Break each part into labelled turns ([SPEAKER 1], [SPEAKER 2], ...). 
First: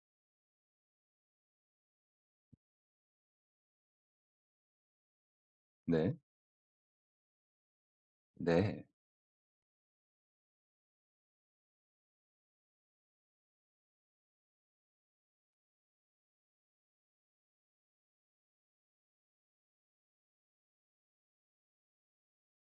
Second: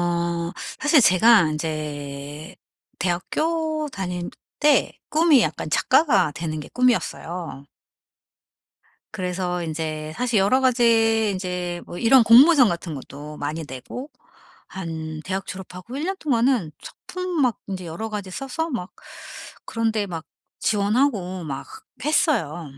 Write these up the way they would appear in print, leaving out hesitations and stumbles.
[SPEAKER 1] 어 사실 제가 이제 대학교 다닐 때 꿈이 약간
[SPEAKER 2] 네.
[SPEAKER 1] 작가가 되는 게 꿈이었어요.
[SPEAKER 2] 네.
[SPEAKER 1] 그래서 이제 사실 여러 가지 이제 뭐 이런 공모전 같은 것도 많이 내고 한 대학 졸업하고 1년 동안은 작품 막 이제 여러 가지 써서 막 그런 데 막 지원하고 막 했어요.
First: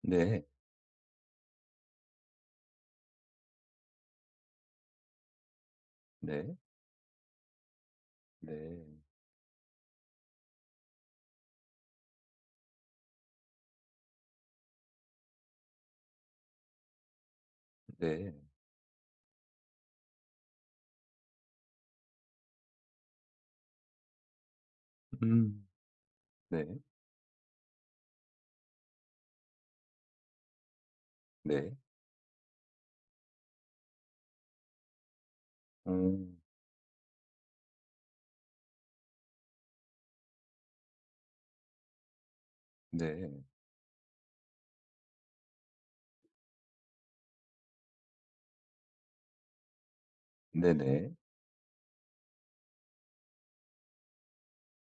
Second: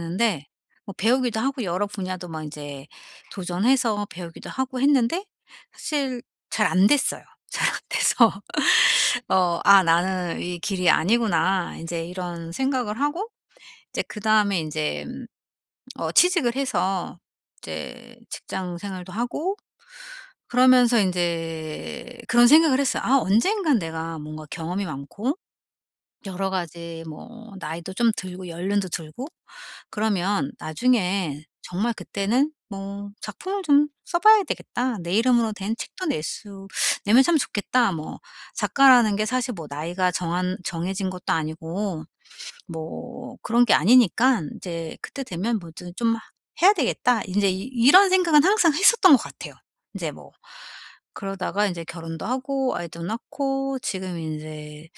[SPEAKER 2] 네.
[SPEAKER 1] 뭐 배우기도 하고 여러 분야도 막 이제 도전해서 배우기도 하고 했는데 사실
[SPEAKER 2] 네.
[SPEAKER 1] 잘 안 됐어요. 잘 안 돼서
[SPEAKER 2] 네.
[SPEAKER 1] '아 나는 이 길이 아니구나.' 이제 이런 생각을 하고 이제 그다음에 이제 취직을 해서 이제
[SPEAKER 2] 네.
[SPEAKER 1] 직장 생활도 하고 그러면서 이제 그런 생각을 했어요. '아 언젠간 내가 뭔가 경험이 많고
[SPEAKER 2] 음.
[SPEAKER 1] 여러
[SPEAKER 2] 네.
[SPEAKER 1] 가지 뭐 나이도 좀 들고 연륜도 들고 그러면 나중에
[SPEAKER 2] 네.
[SPEAKER 1] 정말 그때는 뭐 작품을 좀 써 봐야 되겠다. 내 이름으로 된 책도 낼
[SPEAKER 2] 음.
[SPEAKER 1] 수 내면 참 좋겠다.' 뭐 작가라는 게 사실 뭐 나이가 정한 정해진 것도 아니고 뭐
[SPEAKER 2] 네.
[SPEAKER 1] 그런 게 아니니까 이제 그때 되면 뭐 좀 해야 되겠다. 인제 이 이런 생각은 항상 했었던 것 같아요. 인제 뭐
[SPEAKER 2] 네네.
[SPEAKER 1] 그러다가 인제 결혼도 하고 아이도 낳고 지금 인제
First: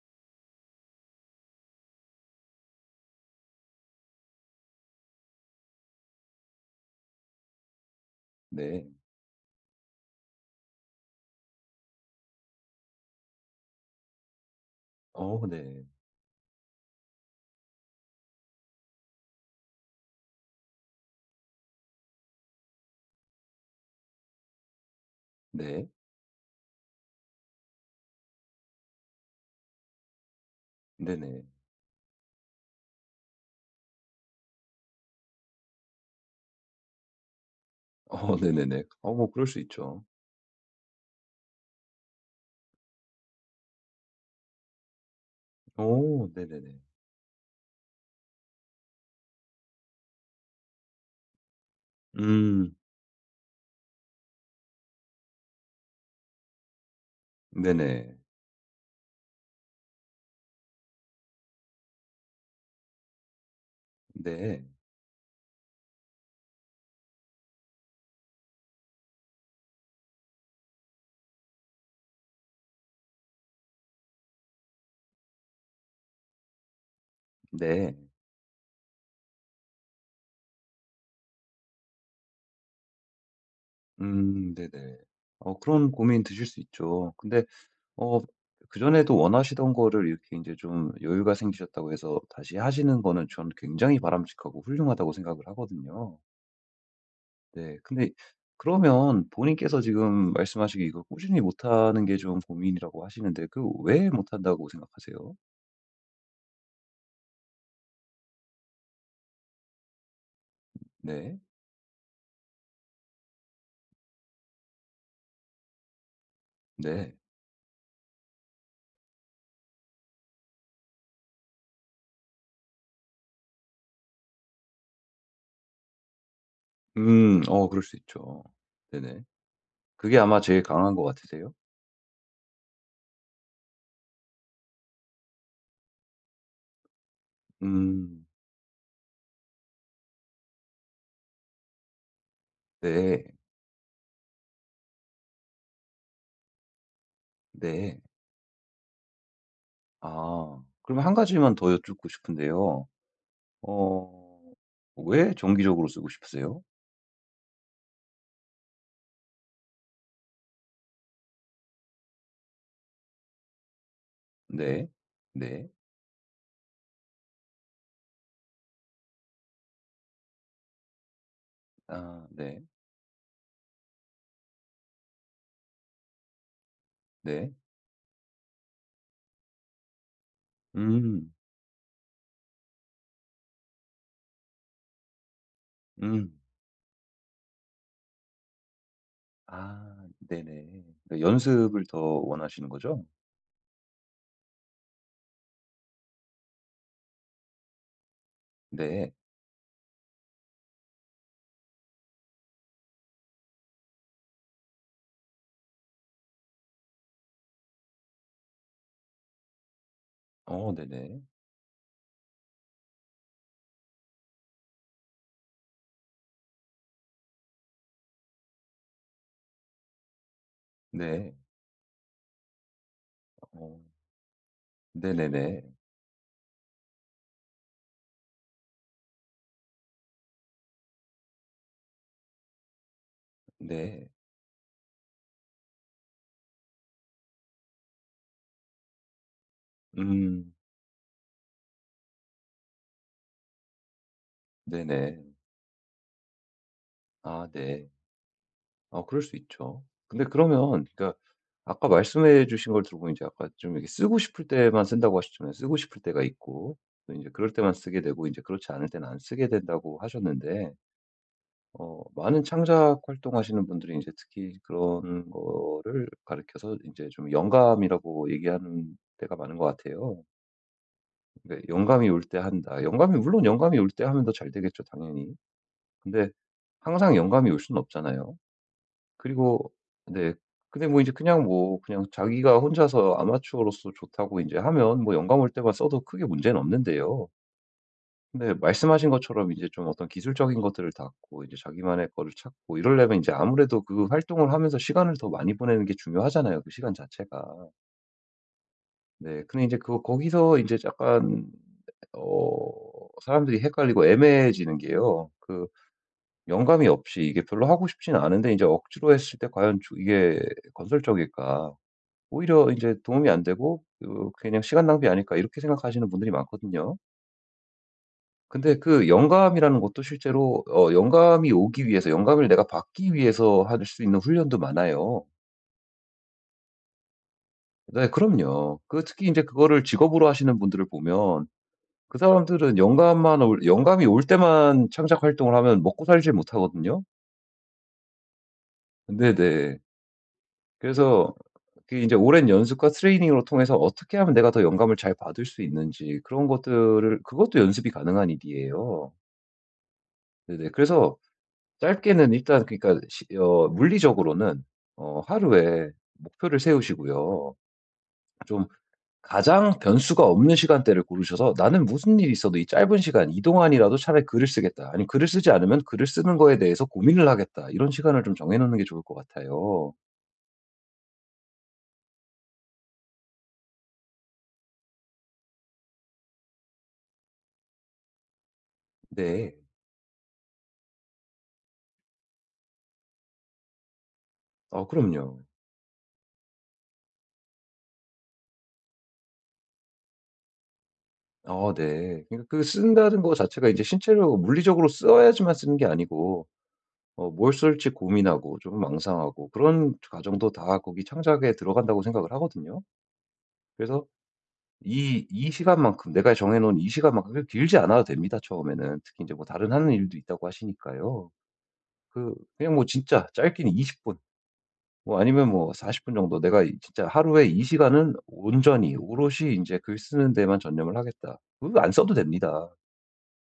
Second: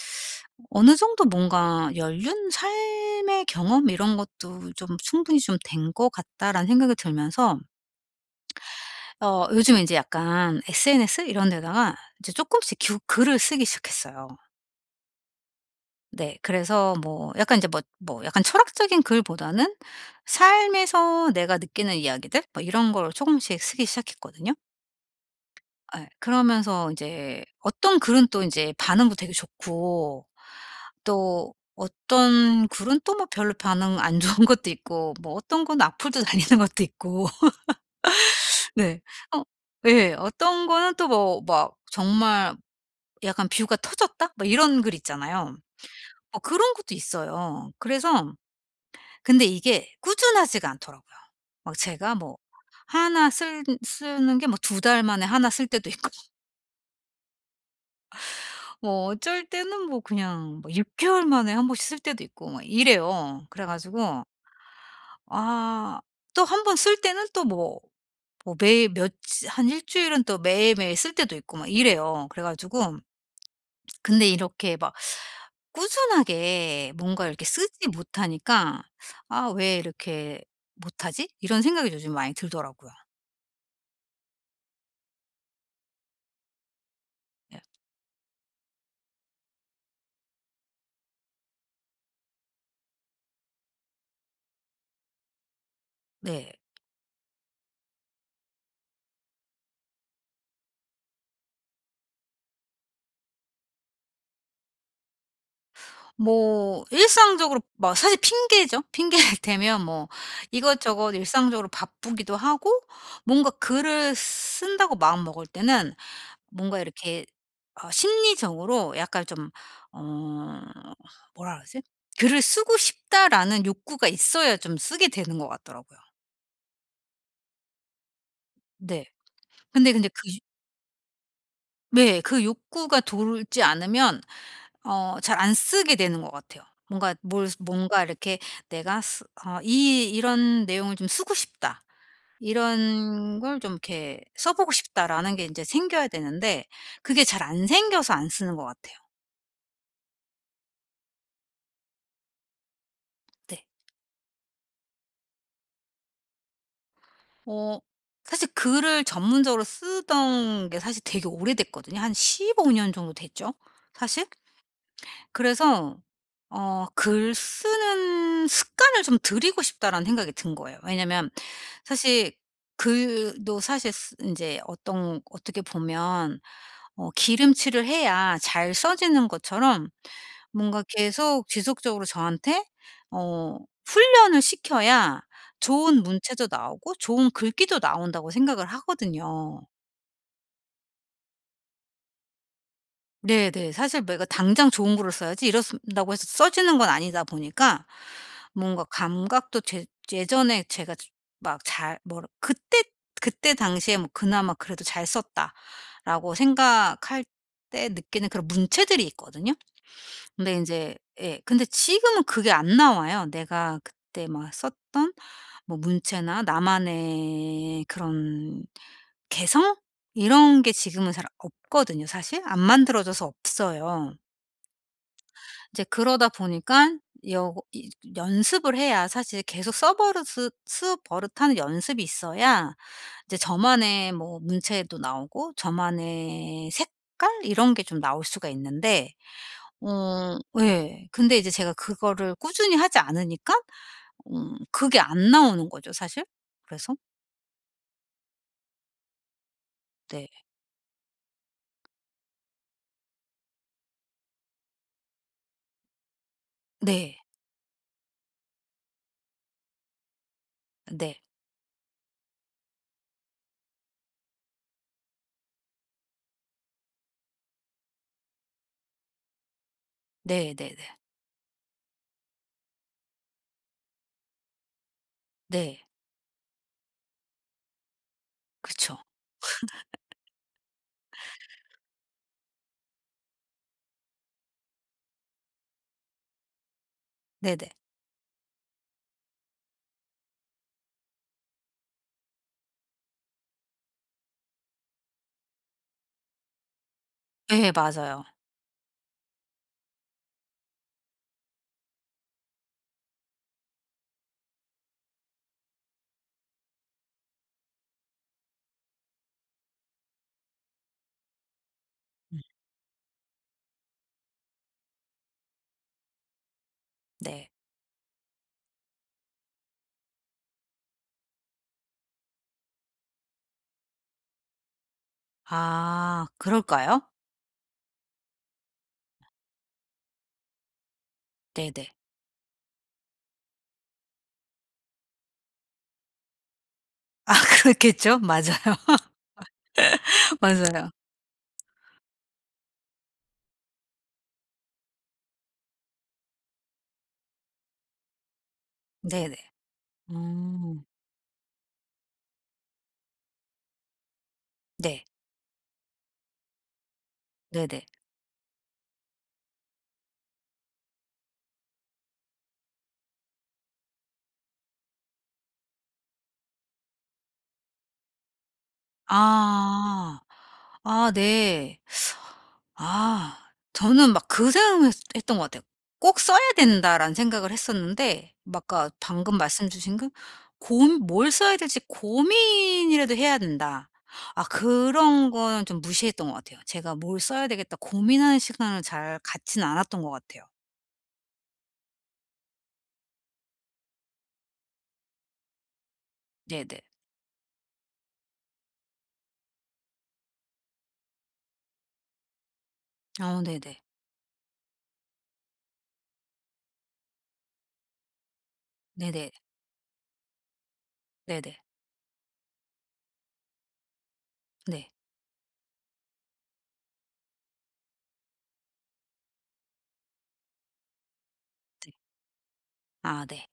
[SPEAKER 1] 어느 정도 뭔가 '연륜 삶의 경험 이런 것도 좀 충분히 좀 된 것 같다.'라는 생각이 들면서
[SPEAKER 2] 네.
[SPEAKER 1] 요즘 인제 약간 SNS 이런 데다가 이제 쪼끔씩 규 글을 쓰기 시작했어요.
[SPEAKER 2] 네.
[SPEAKER 1] 네. 그래서 뭐 약간 이제 뭐 약간 철학적인 글보다는 삶에서 내가 느끼는 이야기들 뭐 이런 걸 조금씩 쓰기 시작했거든요.
[SPEAKER 2] 네.
[SPEAKER 1] 예. 그러면서 이제 어떤 글은 또 이제 반응도 되게 좋고
[SPEAKER 2] 네네.
[SPEAKER 1] 또 어떤 글은 또 뭐 별로 반응 안 좋은 것도 있고 뭐 어떤 건 악플도 달리는 것도 있고
[SPEAKER 2] 네네네.
[SPEAKER 1] 네.
[SPEAKER 2] 뭐
[SPEAKER 1] 어
[SPEAKER 2] 그럴 수 있죠.
[SPEAKER 1] 예. 어떤 거는 또 뭐 막 정말 약간 뷰가 터졌다? 뭐 이런 글 있잖아요.
[SPEAKER 2] 오
[SPEAKER 1] 뭐 그런
[SPEAKER 2] 네네네.
[SPEAKER 1] 것도 있어요. 그래서 근데 이게 꾸준하지가 않더라고요. 막 제가 뭐
[SPEAKER 2] 음.
[SPEAKER 1] 하쓸 쓰는 게 뭐 2달 만에 하나 쓸 때도 있고
[SPEAKER 2] 네네.
[SPEAKER 1] 뭐 어쩔 때는 뭐 그냥 뭐 6개월 만에 한 번씩 쓸 때도 있고 막 이래요. 그래 가지고
[SPEAKER 2] 네.
[SPEAKER 1] 아 또 한 번 쓸 때는 또 뭐 매일 몇 한 일 주일은 또 매일매일 쓸 때도 있고 막 이래요. 그래 가지고 근데 이렇게 막 꾸준하게 뭔가 이렇게 쓰지
[SPEAKER 2] 네.
[SPEAKER 1] 못하니까 '아 왜 이렇게 못하지?' 이런 생각이 요즘 많이 들더라고요.
[SPEAKER 2] 네네. 그런 고민 드실 수 있죠. 근데 어 그전에도 원하시던 거를 이렇게 이제 좀 여유가 생기셨다고 해서 다시 하시는 거는 저는 굉장히 바람직하고 훌륭하다고 생각을 하거든요.
[SPEAKER 1] 네.
[SPEAKER 2] 네. 근데 그러면 본인께서 지금 말씀하시기 이걸 꾸준히 못하는 게 좀 고민이라고 하시는데 그 왜 못한다고 생각하세요?
[SPEAKER 1] 뭐 일상적으로 뭐 사실 핑계죠. 핑계를 대면 뭐 이것저것
[SPEAKER 2] 네.
[SPEAKER 1] 일상적으로 바쁘기도 하고 뭔가 글을 쓴다고 마음먹을 때는 뭔가
[SPEAKER 2] 네.
[SPEAKER 1] 이렇게 심리적으로 약간 좀 어 뭐라 그러지? '글을 쓰고 싶다.'라는 욕구가 있어야 좀 쓰게 되는 것 같더라고요.
[SPEAKER 2] 음. 그럴 수 있죠.
[SPEAKER 1] 네.
[SPEAKER 2] 네네.
[SPEAKER 1] 근데
[SPEAKER 2] 그게
[SPEAKER 1] 그
[SPEAKER 2] 아마 제일 강한 것 같으세요?
[SPEAKER 1] 네, 그 욕구가 돌지 않으면 잘 안 쓰게 되는 것 같아요. 뭔가 뭘 뭔가
[SPEAKER 2] 음.
[SPEAKER 1] 이렇게 내가 쓰 어 '이 이런 내용을 좀 쓰고 싶다.
[SPEAKER 2] 네.
[SPEAKER 1] 이런 걸 좀 이렇게 써 보고 싶다.'라는 게 이제 생겨야 되는데 그게 잘 안
[SPEAKER 2] 네.
[SPEAKER 1] 생겨서 안 쓰는 것 같아요.
[SPEAKER 2] 아. 그럼 한 가지만 더 여쭙고 싶은데요.
[SPEAKER 1] 네.
[SPEAKER 2] 어 왜 정기적으로 쓰고 싶으세요?
[SPEAKER 1] 어 사실 글을 전문적으로 쓰던 게 사실 되게 오래됐거든요. 한 15년 정도 됐죠 사실?
[SPEAKER 2] 네. 네.
[SPEAKER 1] 그래서 '글 쓰는 습관을 좀 들이고 싶다.'라는 생각이 든 거예요. 왜냐면
[SPEAKER 2] 아
[SPEAKER 1] 사실
[SPEAKER 2] 네.
[SPEAKER 1] 글도 사실 쓰제 어떤 어떻게 보면
[SPEAKER 2] 네.
[SPEAKER 1] 기름칠을 해야 잘 써지는 것처럼 뭔가
[SPEAKER 2] 음.
[SPEAKER 1] 계속 지속적으로 저한테 어 훈련을 시켜야 좋은
[SPEAKER 2] 음.
[SPEAKER 1] 문체도 나오고 좋은 글귀도 나온다고 생각을 하거든요.
[SPEAKER 2] 아 네네. 그러니까 연습을 더 원하시는 거죠?
[SPEAKER 1] 네네. 사실 내가 당장 좋은 글을 써야지 이렇다고 해서 써지는 건 아니다 보니까 뭔가
[SPEAKER 2] 네.
[SPEAKER 1] 감각도 제 예전에 제가 막 잘 뭐 그때 당시에 뭐 그나마 그래도 '잘 썼다.'라고 생각할 때 느끼는 그런 문체들이 있거든요. 근데 이제
[SPEAKER 2] 네네.
[SPEAKER 1] 예, 근데 지금은 그게 안 나와요. 내가 그때 막 썼던 뭐 문체나 나만의 그런 개성? 이런 게 지금은 잘
[SPEAKER 2] 네.
[SPEAKER 1] 없거든요 사실. 안 만들어져서
[SPEAKER 2] 어
[SPEAKER 1] 없어요.
[SPEAKER 2] 네네네.
[SPEAKER 1] 이제 그러다 보니까 여 이 연습을 해야 사실 계속 써버릇 쓰 버릇하는 연습이 있어야 이제
[SPEAKER 2] 네.
[SPEAKER 1] 저만의 뭐 문체도 나오고 저만의 색깔 이런 게 좀 나올 수가 있는데
[SPEAKER 2] 음
[SPEAKER 1] 예. 근데 이제 제가 그거를 꾸준히 하지 않으니까 그게
[SPEAKER 2] 네네.
[SPEAKER 1] 안 나오는 거죠 사실. 그래서
[SPEAKER 2] 아 네. 아 그럴 수 있죠. 근데
[SPEAKER 1] 네.
[SPEAKER 2] 그러면 그러니까 아까 말씀해 주신 걸 들어보니 이제 아까 좀 이렇게 쓰고 싶을 때만 쓴다고 하셨잖아요. 쓰고 싶을 때가 있고 또
[SPEAKER 1] 네.
[SPEAKER 2] 제 그럴 때만 쓰게 되고 이제 그렇지 않을 때는 안 쓰게 된다고 하셨는데
[SPEAKER 1] 네.
[SPEAKER 2] 많은 창작 활동하시는 분들이 이제 특히 그런 거를 가르켜서이제 좀 영감이라고 얘기하는 때가 많은 것 같아요.
[SPEAKER 1] 네, 네, 네. 네.
[SPEAKER 2] 근데 "영감이 올 때 한다." 영감이 물론 영감이 올 때 하면 더 잘 되겠죠 당연히.
[SPEAKER 1] 네, 네,
[SPEAKER 2] 근데 항상 영감이 올 수는 없잖아요.
[SPEAKER 1] 그쵸.
[SPEAKER 2] 그리고 네. 근데 뭐 이제 그냥 뭐 그냥 자기가 혼자서 아마추어로서 좋다고 이제 하면 뭐 영감 올 때만 써도 크게 문제는 없는데요.
[SPEAKER 1] 네네.
[SPEAKER 2] 근데 말씀하신 것처럼 이제 좀 어떤 기술적인 것들을 닫고 이제 자기만의 거를 찾고 이러려면 이제 아무래도 그 활동을 하면서 시간을 더 많이 보내는 게 중요하잖아요, 그 시간 자체가.
[SPEAKER 1] 예, 맞아요.
[SPEAKER 2] 네. 근데 이제 그 거기서 이제 약간 어 사람들이 헷갈리고 애매해지는 게요. 그 영감이 없이 이게 별로 하고 싶진 않은데 이제 억지로 했을 때 과연 조 이게 건설적일까? 오히려 이제 도움이 안 되고 그 '그냥 시간 낭비 아닐까?' 이렇게 생각하시는 분들이 많거든요.
[SPEAKER 1] 네.
[SPEAKER 2] 근데 그 영감이라는 것도 실제로 영감이 오기 위해서 영감을 내가 받기 위해서 할 수 있는 훈련도 많아요.
[SPEAKER 1] 아, 그럴까요?
[SPEAKER 2] 네 그럼요. 그 특히 이제 그거를 직업으로 하시는 분들을 보면
[SPEAKER 1] 네네.
[SPEAKER 2] 그 사람들은 영감만 올 영감이 올 때만 창작 활동을 하면 먹고 살지 못하거든요.
[SPEAKER 1] 아, 그렇겠죠. 맞아요.
[SPEAKER 2] 네네.
[SPEAKER 1] 맞아요.
[SPEAKER 2] 그래서 그제 오랜 연습과 트레이닝으로 통해서 어떻게 하면 내가 더 영감을 잘 받을 수 있는지 그런 것들을 그것도 연습이 가능한 일이에요.
[SPEAKER 1] 네네.
[SPEAKER 2] 네네.
[SPEAKER 1] 음.
[SPEAKER 2] 그래서 짧게는 일단 그러니까 시 어 물리적으로는
[SPEAKER 1] 네.
[SPEAKER 2] 하루에 목표를 세우시고요.
[SPEAKER 1] 네네.
[SPEAKER 2] 좀 가장 변수가 없는 시간대를 고르셔서 '나는 무슨 일이 있어도 이 짧은 시간 이 동안이라도 차라리 글을 쓰겠다.' 아니 '글을 쓰지 않으면 글을 쓰는 거에 대해서 고민을 하겠다.' 이런 시간을 좀 정해 놓는 게 좋을 것 같아요.
[SPEAKER 1] 아. 아, 네. 아, 저는 막 그 생각했 했던 것 같아요. '꼭 써야 된다.'라는 생각을 했었는데 막 아까 방금
[SPEAKER 2] 네.
[SPEAKER 1] 말씀 주신 그 고민, '뭘 써야 될지 고민이라도 해야 된다.' 아, 그런
[SPEAKER 2] 그럼요.
[SPEAKER 1] 거는 좀 무시했던 것 같아요. 제가 '뭘 써야 되겠다.' 고민하는 시간을 잘 갖지는 않았던 것 같아요.
[SPEAKER 2] 네. 그러니까 그 쓴다는 거 자체가 이제 신체적으로 물리적으로 써야지만 쓰는 게 아니고
[SPEAKER 1] 네네.
[SPEAKER 2] 뭘 쓸지 고민하고 좀 망상하고 그런 과정도 다 거기 창작에 들어간다고 생각을 하거든요.
[SPEAKER 1] 네네.
[SPEAKER 2] 그래서 이 시간만큼 내가 정해 놓은 이 시간만큼 그렇게 길지 않아도 됩니다 처음에는. 특히 이
[SPEAKER 1] 네네.
[SPEAKER 2] 제 뭐 다른 하는 일도 있다고 하시니까요.
[SPEAKER 1] 네네.
[SPEAKER 2] 그 그냥 뭐 진짜 짧게는 20분
[SPEAKER 1] 네.
[SPEAKER 2] 뭐 아니면 뭐 40분 정도 '내가 이 진짜 하루에 이 시간은 온전히 오롯이 이제 글 쓰는 데만 전념을 하겠다.' 그거 안 써도 됩니다.
[SPEAKER 1] 아, 네.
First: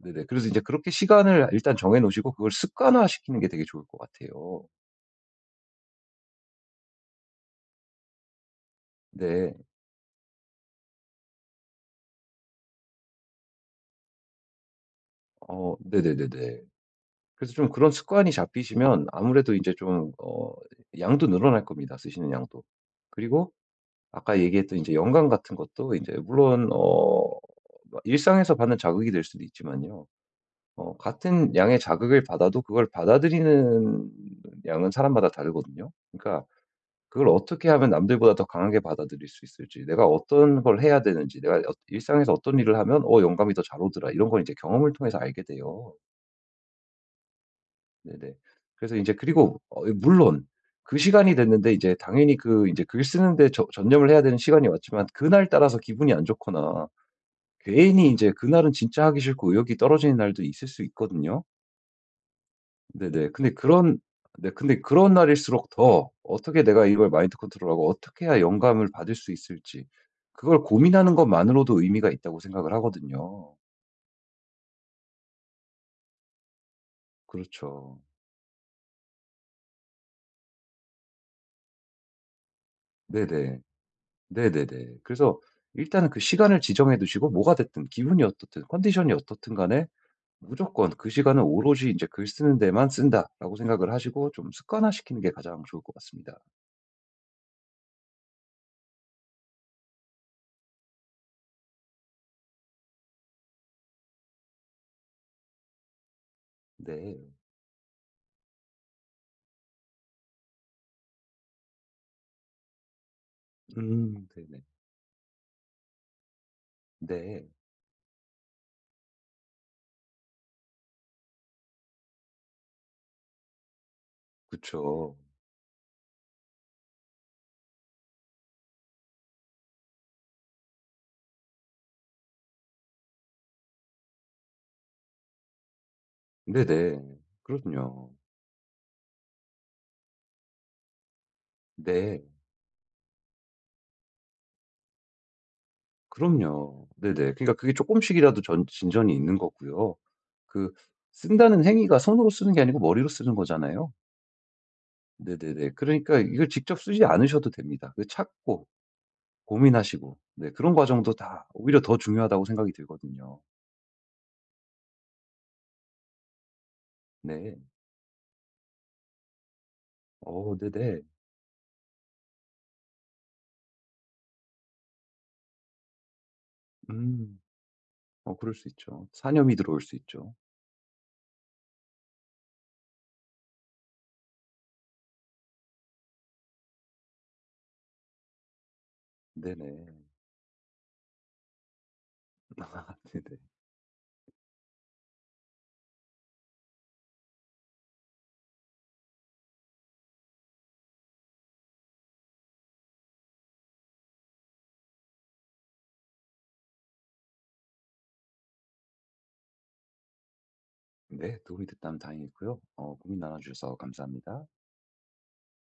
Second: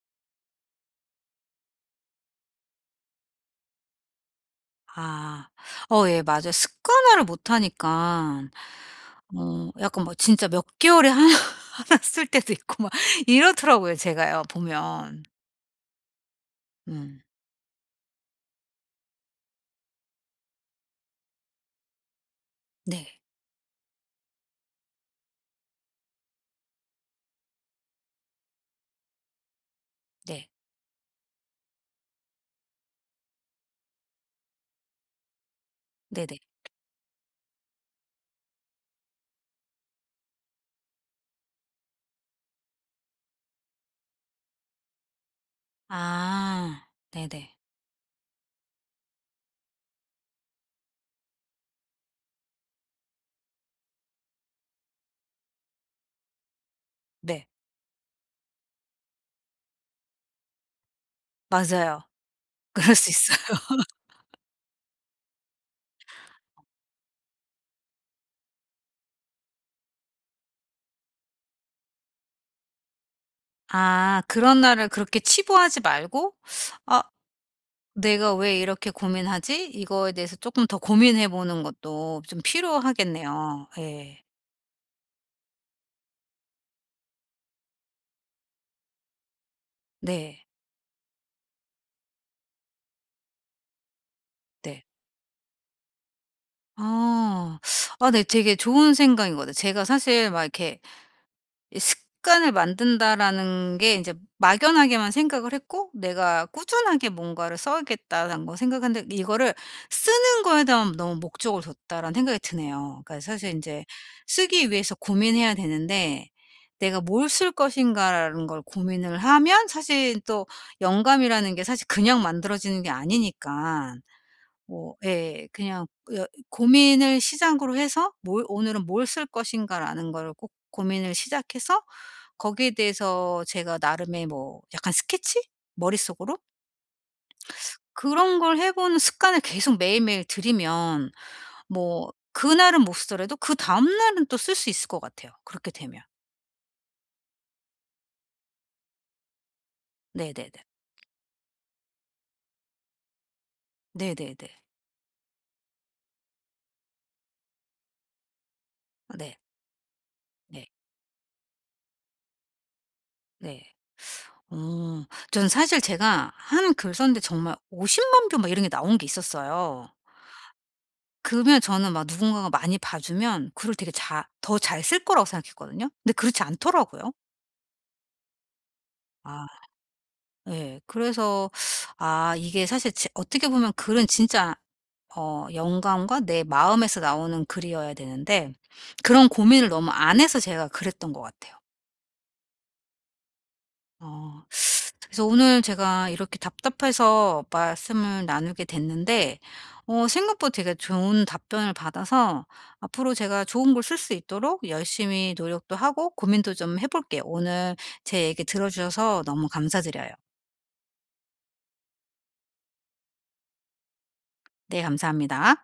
[SPEAKER 2] 네네. 그래서 이제 그렇게 시간을 일단 정해 놓으시고 그걸 습관화시키는 게 되게 좋을 것 같아요.
[SPEAKER 1] 아. 예, 맞아요. 습관화를 못하니까
[SPEAKER 2] 네.
[SPEAKER 1] 약간 뭐 진짜 몇 개월에 하나 하나 쓸 때도 있고 막 이렇더라고요 제가요 보면.
[SPEAKER 2] 네네네네.
[SPEAKER 1] 음.
[SPEAKER 2] 그래서 좀 그런 습관이 잡히시면 아무래도 이제 좀 양도 늘어날 겁니다, 쓰시는 양도.
[SPEAKER 1] 네.
[SPEAKER 2] 그리고 아까 얘기했던 이제 영감 같은 것도 이제 물론 일상에서 받는 자극이 될 수도 있지만요.
[SPEAKER 1] 네.
[SPEAKER 2] 같은 양의 자극을 받아도 그걸 받아들이는 양은 사람마다 다르거든요.
[SPEAKER 1] 네네.
[SPEAKER 2] 그러니까 그걸 어떻게 하면 남들보다 더 강하게 받아들일 수 있을지, 내가 어떤 걸 해야 되는지, 일상에서 어떤 일을 하면 '어 영감이 더 잘 오더라.' 이런 걸 이제 경험을 통해서 알게 돼요.
[SPEAKER 1] 아. 네네. 네.
[SPEAKER 2] 네네. 그래서 이제 그리고 예, 물론 그 시간이 됐는데 이제 당연히 그 이제 글 쓰는 데 전념을 해야 되는 시간이 왔지만 그날 따라서 기분이 안 좋거나
[SPEAKER 1] 네,
[SPEAKER 2] 괜히 이제 그날은 진짜 하기 싫고 의욕이 떨어지는 날도 있을 수 있거든요.
[SPEAKER 1] 맞아요. 그럴 수
[SPEAKER 2] 네네.
[SPEAKER 1] 있어요.
[SPEAKER 2] 근데 그런 네 근데 그런 날일수록 더 어떻게 내가 이걸 마인드 컨트롤하고 어떻게 해야 영감을 받을 수 있을지 그걸 고민하는 것만으로도 의미가 있다고 생각을 하거든요.
[SPEAKER 1] 아, 그런 날을 그렇게 치부하지 말고 '아,
[SPEAKER 2] 그렇죠.
[SPEAKER 1] 내가 왜 이렇게 고민하지?' 이거에 대해서 조금 더 고민해 보는 것도 좀
[SPEAKER 2] 네네.
[SPEAKER 1] 필요하겠네요. 예.
[SPEAKER 2] 네네네. 그래서 일단은 그 시간을 지정해 두시고 뭐가 됐든 기분이 어떻든 컨디션이 어떻든 간에
[SPEAKER 1] 네.
[SPEAKER 2] 무조건 그 시간은 오로지 이제 '글 쓰는 데만 쓴다.'라고 생각을 하시고 좀
[SPEAKER 1] 네.
[SPEAKER 2] 습관화시키는 게 가장 좋을 것 같습니다.
[SPEAKER 1] 아. 아, 네, 되게 좋은 생각인 것 같아요. 제가 사실 막 이렇게 이 '습관을 만든다.'라는 게 이제 막연하게만 생각을 했고 '내가 꾸준하게
[SPEAKER 2] 네.
[SPEAKER 1] 뭔가를 써야겠다.'라는 거 생각했는데 이거를 '쓰는 거에 대한 너무 목적을 뒀다.'라는 생각이 드네요. 그러니까 사실 제
[SPEAKER 2] 네네.
[SPEAKER 1] 쓰기 위해서 고민해야 되는데 '내가 뭘
[SPEAKER 2] 네.
[SPEAKER 1] 쓸 것인가.'라는 걸 고민을 하면 사실 또 영감이라는 게 사실 그냥 만들어지는 게 아니니까 뭐
[SPEAKER 2] 그쵸.
[SPEAKER 1] 예. 그냥 여 고민을 시작으로 해서 뭘 '오늘은 뭘 쓸 것인가.'라는 걸 꼭 고민을 시작해서 거기에 대해서 제가 나름의 뭐 약간 스케치? 머릿속으로?
[SPEAKER 2] 네네. 그럼요.
[SPEAKER 1] 그런 걸 해 보는 습관을 계속 매일매일 들이면 뭐
[SPEAKER 2] 네.
[SPEAKER 1] 그날은 못 쓰더라도 그다음 날은 또 쓸 수 있을 것 같아요 그렇게 되면.
[SPEAKER 2] 그럼요. 네네. 그러니까 그게 조금씩이라도 전 진전이 있는 거고요.
[SPEAKER 1] 네네네.
[SPEAKER 2] 그 쓴다는 행위가 손으로 쓰는 게 아니고 머리로 쓰는 거잖아요.
[SPEAKER 1] 네네네.
[SPEAKER 2] 네네네. 그러니까 이걸 직접 쓰지 않으셔도 됩니다. 그 찾고
[SPEAKER 1] 네.
[SPEAKER 2] 고민하시고 네
[SPEAKER 1] 네.
[SPEAKER 2] 그런 과정도 다 오히려 더 중요하다고 생각이 들거든요.
[SPEAKER 1] 네. 어. 전 사실 제가 한 글서인데
[SPEAKER 2] 네.
[SPEAKER 1] 정말 5 0만0뷰 막 이런 게 나온 게 있었어요.
[SPEAKER 2] 네네.
[SPEAKER 1] 그러면 저는 막 누군가가 많이 봐주면 글을 되게 잘 쓸 거라고 생각했거든요. 근데 그렇지 않더라고요.
[SPEAKER 2] 음. 그럴 수 있죠.
[SPEAKER 1] 아,
[SPEAKER 2] 사념이 들어올 수 있죠.
[SPEAKER 1] 예. 그래서 아, 이게 사실 지 어떻게 보면 글은 진짜 영감과 내 마음에서 나오는 글이어야 되는데 그런 고민을
[SPEAKER 2] 네네.
[SPEAKER 1] 너무 안 해서 제가 그랬던 것 같아요.
[SPEAKER 2] 아 네네.
[SPEAKER 1] 어. 그래서 오늘 제가 이렇게 답답해서 말씀을 나누게 됐는데 생각보다 되게 좋은 답변을 받아서 앞으로 제가 좋은 걸 쓸 수 있도록 열심히 노력도 하고 고민도 좀 해 볼게요. 오늘 제 얘기 들어 주셔서 너무 감사드려요.
[SPEAKER 2] 네. 도움이 됐다면 다행이고요. 고민 나눠 주셔서 감사합니다.
[SPEAKER 1] 네, 감사합니다.